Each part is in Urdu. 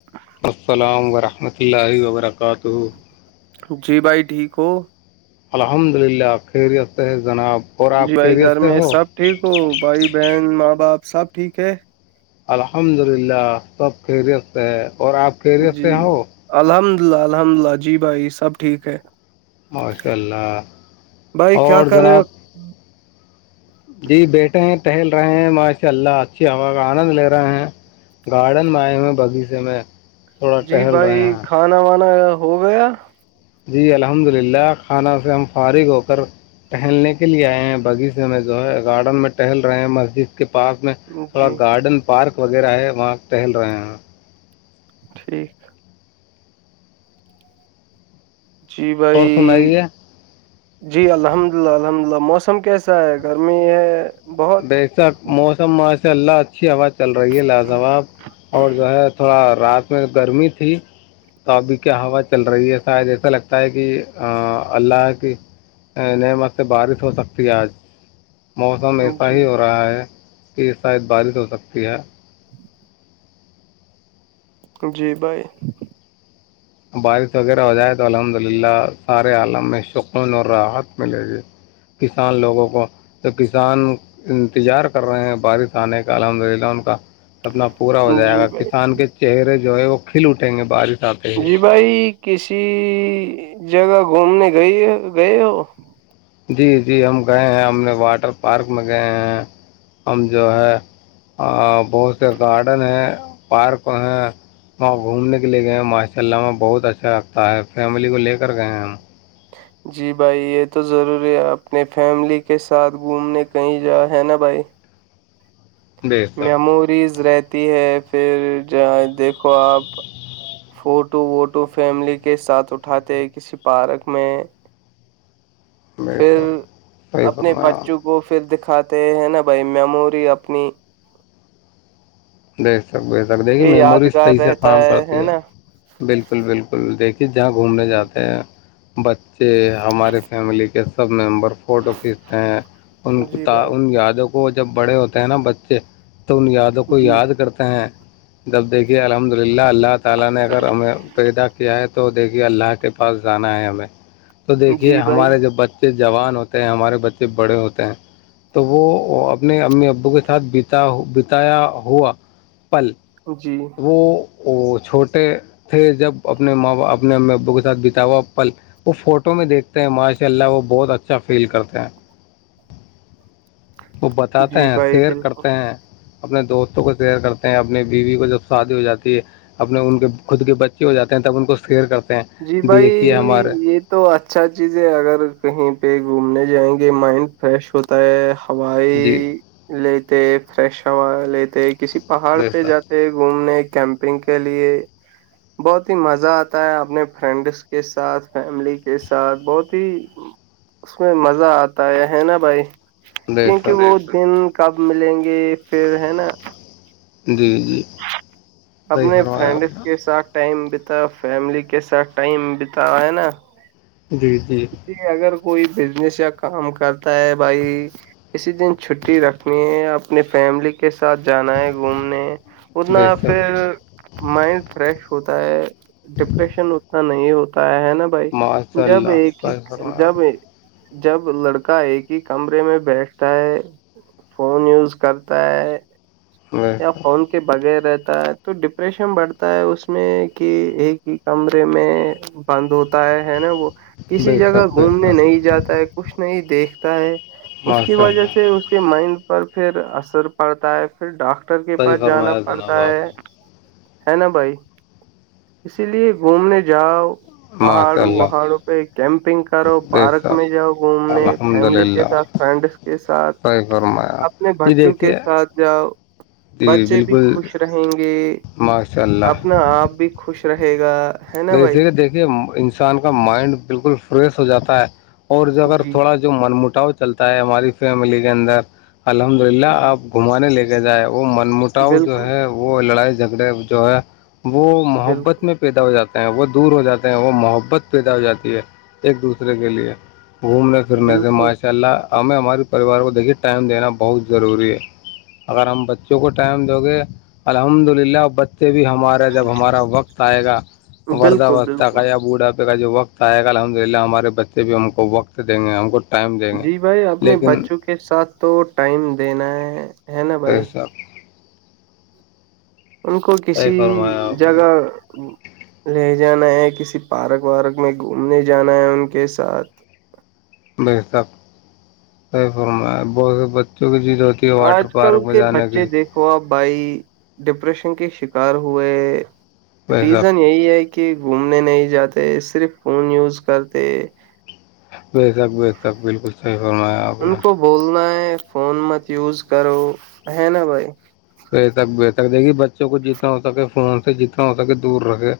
[inaudible] السلام ورحمۃ اللہ وبرکاتہ جی بھائی ٹھیک ہو الحمد للہ خیریت ہے جناب اور جی آپ بھائی خیریت گھر سے میں ہو سب ٹھیک ہو بھائی بہن ماں باپ سب ٹھیک ہے الحمد للہ سب خیریت ہے اور آپ خیریت جی سے ہو الحمدللہ الحمدللہ جی بھائی سب ٹھیک ہے ماشاء اللہ بھائی کیا اور کر رہے جناب ہو جی بیٹھے ہیں ٹہل رہے ہیں ماشا اللہ اچھی ہوا کا آنند لے رہے ہیں گارڈن میں آئے ہوئے بغیچے میں تھوڑا جی ٹہل بھائی رہے ہیں کھانا وانا ہو گیا جی الحمد للہ کھانا سے ہم فارغ ہو کر ٹہلنے کے لیے آئے ہیں بغیچے میں جو ہے گارڈن میں ٹہل رہے ہیں مسجد کے پاس میں تھوڑا جی گارڈن پارک وغیرہ ہے وہاں ٹہل رہے ہیں ٹھیک جی بھائی اور سنائیے جی الحمد للہ الحمدلہ موسم کیسا ہے گرمی ہے بہت ویسک موسم ماشاء اللہ اچھی ہوا چل رہی ہے لاجواب اور جو ہے تھوڑا رات میں گرمی تھی تو ابھی کیا ہوا چل رہی ہے شاید ایسا لگتا ہے کہ اللہ کی نعمت سے بارش ہو سکتی ہے آج موسم اس جی رہا ہے کہ یہ شاید بارش ہو سکتی ہے جی بھائی بارش وغیرہ ہو جائے تو الحمد للہ سارے عالم میں سکون اور راحت ملے گی کسان لوگوں کو تو کسان انتظار کر رہے ہیں بارش آنے کا الحمد للہ ان کا سپنا پورا ہو جائے جی گا بھائی کسان کے چہرے جو ہے وہ کھل اٹیں گے بارش آتے ہی جی بھائی کسی جگہ گھومنے گئے گئے ہو جی جی ہم گئے ہیں ہم نے واٹر پارک میں گئے ہیں ہم جو ہے بہت سے گارڈن ہیں پارک ہیں وہاں گھومنے کے لیے گئے ماشاء اللہہ بہت اچھا لگتا ہے فیملی کو لے کر گئے ہم [inaudible] جی بھائی یہ تو ضروری ہے اپنے فیملی کے ساتھ گھومنے کہیں جا ہے نا بھائی بے شک میموریز رہتی ہے پھر جہ دیکھو آپ فوٹو ووٹو فیملی کے ساتھ اٹھاتے کسی پارک میں [inaudible] بے پھر شک صحیح اپنے فرمایا بچوں کو وہ پھر دکھاتے ہیں نا بھائی میموری اپنی دیکھ سک سک دیکھیے یہ میموری یادگار صحیح سے رہتا کام کرتی ہے نا بالکل بالکل دیکھیے جہاں گھومنے جی جاتے ہیں بچے ہمارے فیملی کے سب ممبر فوٹو کھینچتے ہیں جی بھائی یادوں کو وہ جب بڑے ہوتے ہیں نا بچے تو ان یادوں کو جی یاد کرتے ہیں دیکھیں الحمدللہ اللہ تعالی نے اگر ہمیں پیدا کیا ہے تو دیکھیے اللہ کے پاس جانا ہے ہمیں تو دیکھیے جی بھائی ہمارے جوب بچے بچے جوان ہوتے ہیں ہمارے بچے بڑے ہوتے ہیں تو وہ اپنے امی ابو کے ساتھتا بتایا ہوا پل جی تو وہ چھوٹے تھے جب اپنے ماں باپ اپنے امی ابو کے ساتھ بتا ہوا پل وہ فوٹو میں دیکھتے ہیں ماشاء اللہ وہ بہت اچھا فیل کرتے ہیں وہ بتاتے جی ہیں بھائی شئر بالکل کرتے ہیں اپنے دوستوں کو شیئر کرتے ہیں اپنی بیوی کو جو شادی ہو جاتی ہے اپنے ان کے خود کے بچے ہو جاتے ہیں تب ان کو سیر کرتے ہیں جی بھائی دیکھیے ہمارے یہ تو اچھا چیز ہے اگر کہیں پہ گھومنے جائیں گے مائنڈ فریش ہوتا ہے ہوائی جی لیتے فریش ہوا لیتے کسی پہاڑ بیش پہ سک جات گھومنے کیمپنگ کے لیے بہت ہی مزہ آتا ہے اپنے فرینڈس کے ساتھ فیملی کے ساتھ بہت ہی اس میں مزہ آتا ہے ہے نا بھائی بیش کیونکہ وہ سک دن کب ملیں گے پھر ہے نا جی جی صحیح اپنے فرمایا آپ فرینڈس کے نے ساتھ ٹائم بتا فیملی کے ساتھ ٹائم بتا ہے نا جی جی اگر کوئی بزنس یا کام کرتا ہے بھائی اسی دن چھٹی رکھنی ہے اپنی فیملی کے ساتھ جانا ہے گھومنے اتنا بے شک پھر مائنڈ فریش ہوتا ہے ڈپریشن اتنا نہیں ہوتا ہے ہے نا بھائی ماشاء جب اللہ ایک ہی صحیح فرمایا جب آپ ایک جب لڑکا ایک ہی کمرے میں بیٹھتا ہے فون یوز کرتا ہے نے یا فون کی کے بغیر رہتا ہے تو ڈپریشن بڑھتا ہے اس میں کہ ایک ہی کمرے میں بند ہوتا ہے ہے نا وہ کسی بے جگہ شک بے شک بے گھومنے نہیں جاتا ہے کچھ نہیں دیکھتا ہے شک اس کی ماشاء وجہ اللہ سے اس کے مائنڈ پر پھر اثر پڑتا ہے پھر ڈاکٹر کے صحیح پاس جانا فرمایا پڑتا جناب آپ ہے نے ہے نا بھائی اسی لیے گھومنے جاؤ ماشاء پہاڑوں اللہ وہہاڑوں پ کیمپنگ کرو بے پارک میں شک جاؤ گھومنے الحمد فیملی کے للہ ساتھ فرینڈس کے ساتھ صحیح فرمایا اپنے جی بچوں کے دیکھیے ساتھ جاؤ جی بچے بھی بالکل خوش رہیں گے ماشاء اللہ اپنا آپ بھی خوش رہے گا ہے نا بھائی وے دیکھیے انسان کا مائنڈ بالکل فریش ہو جاتا ہے اور جو اگر جی تھوڑا جو من مٹاؤ چلتا ہے ہماری فیملی کے اندر الحمد للہ جی آپ گھمانے لے کے جائے وہ منمٹاؤ جو بالکل ہے وہ لڑائی جھگڑے جو ہے وہ محبت بالکل میں پیدا ہو جاتا وہ دور ہو جاتے ہیں وہ محبت پیدا ہو جاتی ہے ایک دوسرے کے لیے گھومنے پھرنے سے بالکل ماشاء اللہ ہمیں ہماراری پریوار کو دیکھیے ٹائم دینا بہت ضروری ہے اگر ہم بچوں کو ٹائم دو گے الحمد للہ اور بچے بھی ہمارے جب ہمارا وقت آئے گا وردہ بالکل وس بالکل تہقیا بوڑھا بھی کا جو وقت آئے گا الحمد للہ ہمارے بچے بھی ہم کو وقت دیں گے ہم کو ٹائم دیں گے جی بھائی اپنے لیکن بچوں کے ساتھ تو ٹائم دینا ہے ہے نا بھائی بھشک ان کو صحیح کسی فرمایا آپ جگہ نے لے جانا ہے کسی پارک وارک میں گھومنے جانا ہے ان کے ساتھ ب تک فرما بہت سے بچوں کی جد ہوتی ہے آج واٹر کل پارک میں کے جانے بچے لیے دیک ہوا بھائی ڈپریشن کے شکار ہوئے بے شک ریزن یہی ہے کہ کہ گھومنے نہیں جاتے صرف فون یوز کرتے بے شک بے شک بالکل صحیح فرمایا آپ ان نے کو بولنا ہے فون مت یوز کرو ہے نا بھائی بے تک بےتک دے گی بچوں کو جتنا ہو سکے فون سے جتنا ہو سکے دور رکھے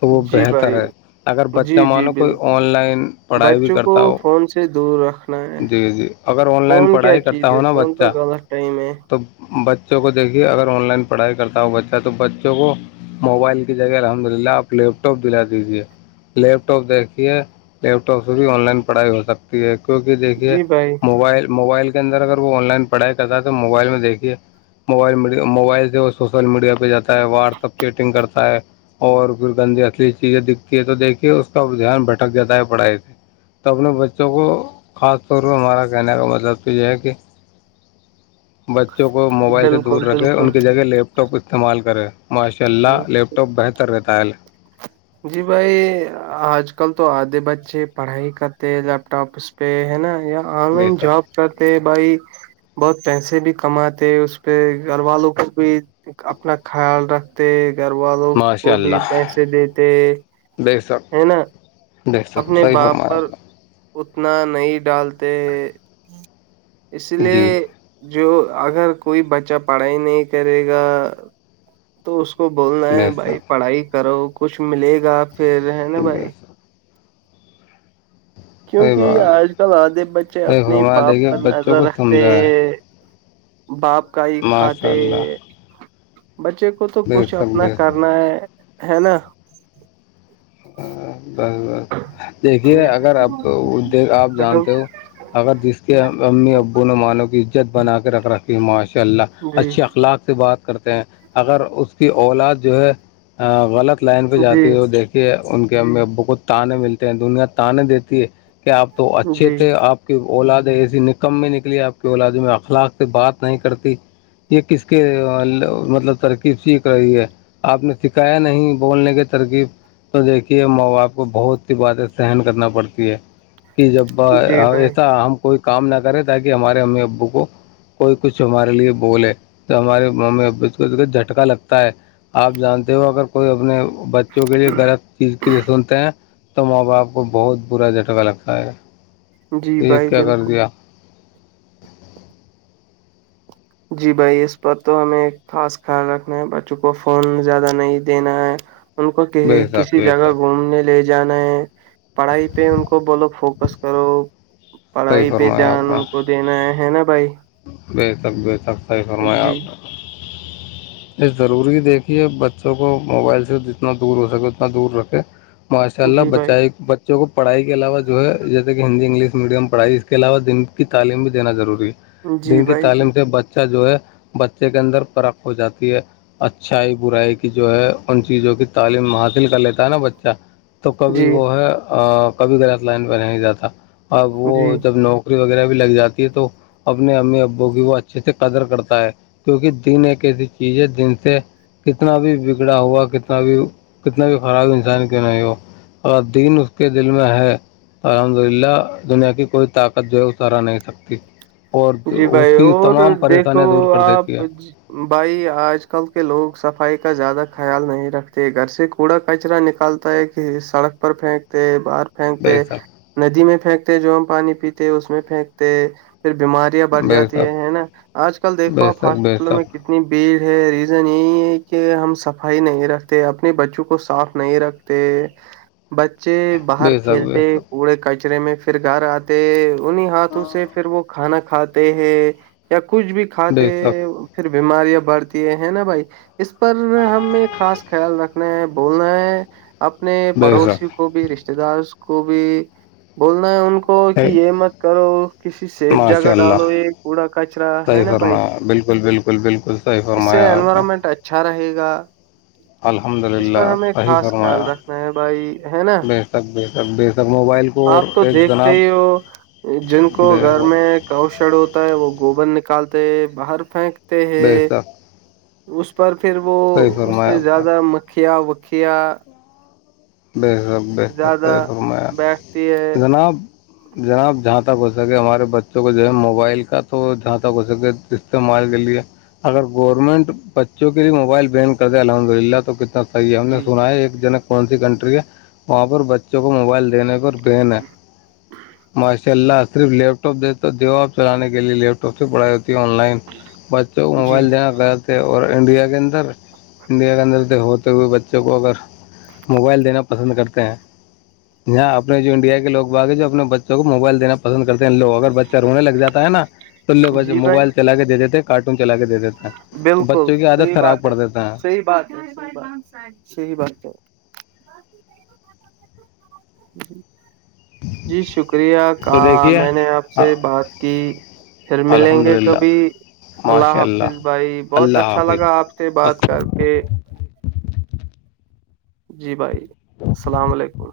تو وہ جی بھائی بہتر ہے اگر بچہ جی جی مانو کوئی بالکل آن بالکل۔ لائن پڑھائی بھی بچوں کو کرتا ہو فون سے دور ہے جی جی اگر آن لائن فون کیا پڑھائی کرتا چیز ہے ہوں نا فون تو بچہ غلط ٹائم ہے تو بچوں کو دیکھیے اگر آن لائن پڑھائی کرتا ہو بچہ تو بچوں کو موبائل کی جگہ الحمد للہ آپ لیپ ٹاپ دلا دیجے لیپ ٹاپ دیکھیے لیپ ٹاپ سے بھی آن لائن پڑھائی ہو سکتی ہے کیوںکہ دیکھیے جی بھائی موبائل موبائل کے اندر اگر وہ آن لائن پڑھائی کرتا ہے تو موبائل میں دیکھیے موبائلی موبائل سے وہ سوشل میڈیا پہ جاتا ہے واٹسپ چیٹنگ کرتا ہے اور پھر گندی اصلی چیزیں دکھتی ہے تو دیکھیے اس کا دھیان بھٹک جاتا ہے پڑھائی سے تو اپنے بچوں کو خاص طور پ ہمارا کہنے کا مطلب تو یہ ہے کہ بچوں کو موبائل سے دور بالکل رکھے ان بالکل کے جگہ لیپ ٹاپ استعمال کریں ماشاء اللہ لیپ ٹاپ تو بہتر رہتا ہے جی بھائی آج کل تو آدھے بچے پڑھائی کرتے ہیں لیپ ٹاپ پہ ہے نا یا آن بے لائن شک جاب کرتے بھائی بہت پیسے بھی کماتے اس پہ گھر والوں کو بھی اپنا خیال رکھ تھ گھر والوں ماشاء کو بھی اللہ پیسے دیتے بے شک ہے نا بے شک اپنے صحیح باپ فرمایا پر آپ اتنا نہیں ڈالتے اس نے لیے جی جو اگر کوئی بچہ پڑھائی نہیں کرے گا تو اس کو بولنا ہے بے بھائی شک پڑھائی کرو کچھ ملے گا پھر ہے نا بے بھائی شک صحیح کیوںکہ بات ہے آج کل آدھے بچے صحیح اپنے ہی فرما باپ دیکھیے پر بچوں نظر کو رکھتے سمجھا ہے ہیں باپ کا ہی ماشاء کھاتے اللہ بچے کو تو بے کچھ شک اپنا بے شک کرنا ہے ہے نا بس بس دیکھیے جی بھائی اگر آپ آپ بیٹھو جانتے ہو اگر جس کے امی ابو نے مانوں کیزت بنا کے رکھ را پھر ماشاء اللہ جی اچھے اخلاق سے بات کرتے ہیں اگر اس کی اولاد جو ہے ہ غلط لائن پہ جی جاتی ہے وہ دیکھ کہ ان کے امی ابو کو تانے ملتے ہیں دنیا تاننے دیتی ہے کہ آپ تو اچھے جی تھے آپ کی اولادیں ایسی نکم میں نکلی آپ کی اولاد میں اخلاق سے بات نہیں کرتی یہ کس کے مطلب ترکیب سی رہی ہے آپ نے فکھایا نہیں بولنے کی ترکیب تو دیکھیے ماں باپ کو بہت سی باتیں سہن کرنا پڑتی ہے کہ جب جی بھائی ایسا ہم کوئی کام نہ کریں تاکہ ہمارے امی ابو کو کوئی کچھ ہمارے لیے بولے تو ہمارے م ا کو جھٹکا لگتا ہے آپ جانتے ہو اگر کوئی اپنے بچوں کے لیے غلط چیز کے لیے سنتے ہیں تو ماں باپ کو بہت برا جھٹکا لگتا ہے جی یہ بھائی کیا کر بالکل دیا جی بھائی اس پر تو ہمیں خاص خیال رکھنا ہے بچوں کو فون زیادہ نہیں دینا ہے ان کو کسی بے شک کسی بے جگہ شک گھومنے لے جانا ہے پڑھائی پہ ان کو بولو فوکس کرو صحیح پڑھائی پہ فرمایا دھیان آپ نے کو دینا ہے نا بھائی بے تک بیے تک صیح فرما آپ جی یہ ضروری دیکھیے بچوں کو موبائل سے جتنا دور ہو سکے اتنا دور رکھے ماشاء اللہ جی بھائی بچائے وں کو پڑھائی کے علاوہ جو ہے جیسے کہ ہند انگلش میڈیم پڑھائی اس کے علاوہ دن کی تعلیم بھی دینا ضروری ہے جی دن کی بھائی جی تعلیم سے بچہ جو ہے بچے کے اندر فرخ ہو جاتی ہے اچھائی برائی کی جو ہے ان چیزوں کی تعلیم حاصل کر لیتا ہے نا بچہ تو کبھی جی وہ ہے کبھی غلط لائن پہ نہیں جاتا اب وہ جی جب نوک پری وغیرہ بھی لگ جاتی ہے تو اپنے امی ابو کی وہ اچھے سے قدر کرتا ہے کیونکہ دن ایک ایسی چیز ہے دن سے کتنا بھی بگڑا ہوا کتنا بھی کتنا بھی خراب انسان کیوں نہیں ہو اور دین اس کے دل میں ہے الحمد للہ دنیا کی کوئی طاقت جو ہے اترا نہیں سکتی اور جی اس بھائی کی اور تمام دیکھو پریشانیاں دور کر دیتی آپ ہے بھائی آج کل کے لوگ صفائی کا زیادہ خیال نہیں رکھتے گھر سے کوڑا کچرا نکالتا ہے سڑک پر پھینکتے باہر بے پھینکتے شک ندی میں پھینکتے جو ہم پانی پیتے اس میں پھینکتے پھر بیماری بڑ بے جات شک ہے نا آج کل بے دیکھوپ شک بے ہاسپٹلوں میں شک کنی اتنی بھیڑ ہے ریزن یہی ہے کہ ہم صفائی نہیں رکھتے اپنے بچوں کو صاف نہیں رکھ تو بچے باہر بے شک کھیلتے کوڑے کچرے میں پھر گھر آتے انہیں ہاتھوں سے پھر وہ کھانا کھاتے ہیں یا کچھ بھی کھاتے بے شک ہیں پھر بیماریاں بڑھتی ہیں نا بھائی اس پر ہمیں خاص خیال رکھنا ہے بولنا ہے اپنے بے شک بے پڑوسی شک کو کو بھی رشتے دار کو بھی بولنا ہے ان کو رو کہ یہ مت کرو کسی سیب ماشاء جگہ اللہ ڈالو یہ کوڑا کچرا ہے صحیح نا بھائی فرمایا بالکل بالکل بالکل صحیح اس سے فرمایا آپ نے انوائرمنٹ اچھا اچھا رہے گا الحمد اس للہ پر ہمیں صحیح خاص فرمایا خیال رکھنا ہے بھائی ہے نا بتک بر بے شک موبائل کو اور آپ تو ایک دیکھتے جناب ہی ہو جن کو بے گھر شک میں کوشل ہوتا ہے وہ گوبر نکالتے ہیں باہر پھینکتے بے ہیں شک اس پر پھر وہ صحیح اس سے فرمایا آپ نے زیادہ مکھیا وکھیا بے حاک ب حق زیادہ سی فرمایا بیٹھتی ہے جناب جناب جہاں تک ہو سکے ہمارے بچوں کو جو ہے موبائل کا تو جہاں تک ہو سکے استعمال کے لیے اگر گورنمنٹ بچوں کے لیے موبائل بین کر د الحمد للہ تو کتنا یہ ہم نے جی سنا ہے ایک جنک کون سی کنٹری ہے وہاں پر بچوں کو موبائل دینے پر پین م چل رہنا صرف لیپ ٹاپ دے تو دو ہو آپ چلانے کے لیے لیپ ٹاپ سے پڑھائی ہوتی ہے آن لائن بچوں کو جی موبائل دینا غرط اور انڈیا کے اندر انڈیا کے اندر تو ہوتے ہوئے بچوں کو اگر موبائل دینا پسند کرتے ہیں یہاں اپنے جو انڈیا کے لوگ باغی جو اپنے بچوں کو موبائل دینا پ پسند کرتے ہیں لوگ اگر بچہ رونے لگ جا ہے نا تو ل جی بھائی موبائل چلا کے دے دیتے ہیں کارٹون چلا کے دے دیتے تو بالکل بچوں کی عادت خراب پڑ دیتا ہے سی بات تو جی جی شکریہ تو کا دیکھیے میں نے آپ سے بات کی پھر ملیں الحمد گے للہ کبھی ماشاء اللہ حفظ بھائی بہت اللہ اچھا لگا آپ سے حافظ بات کر کے جی بھائی السلام علیکم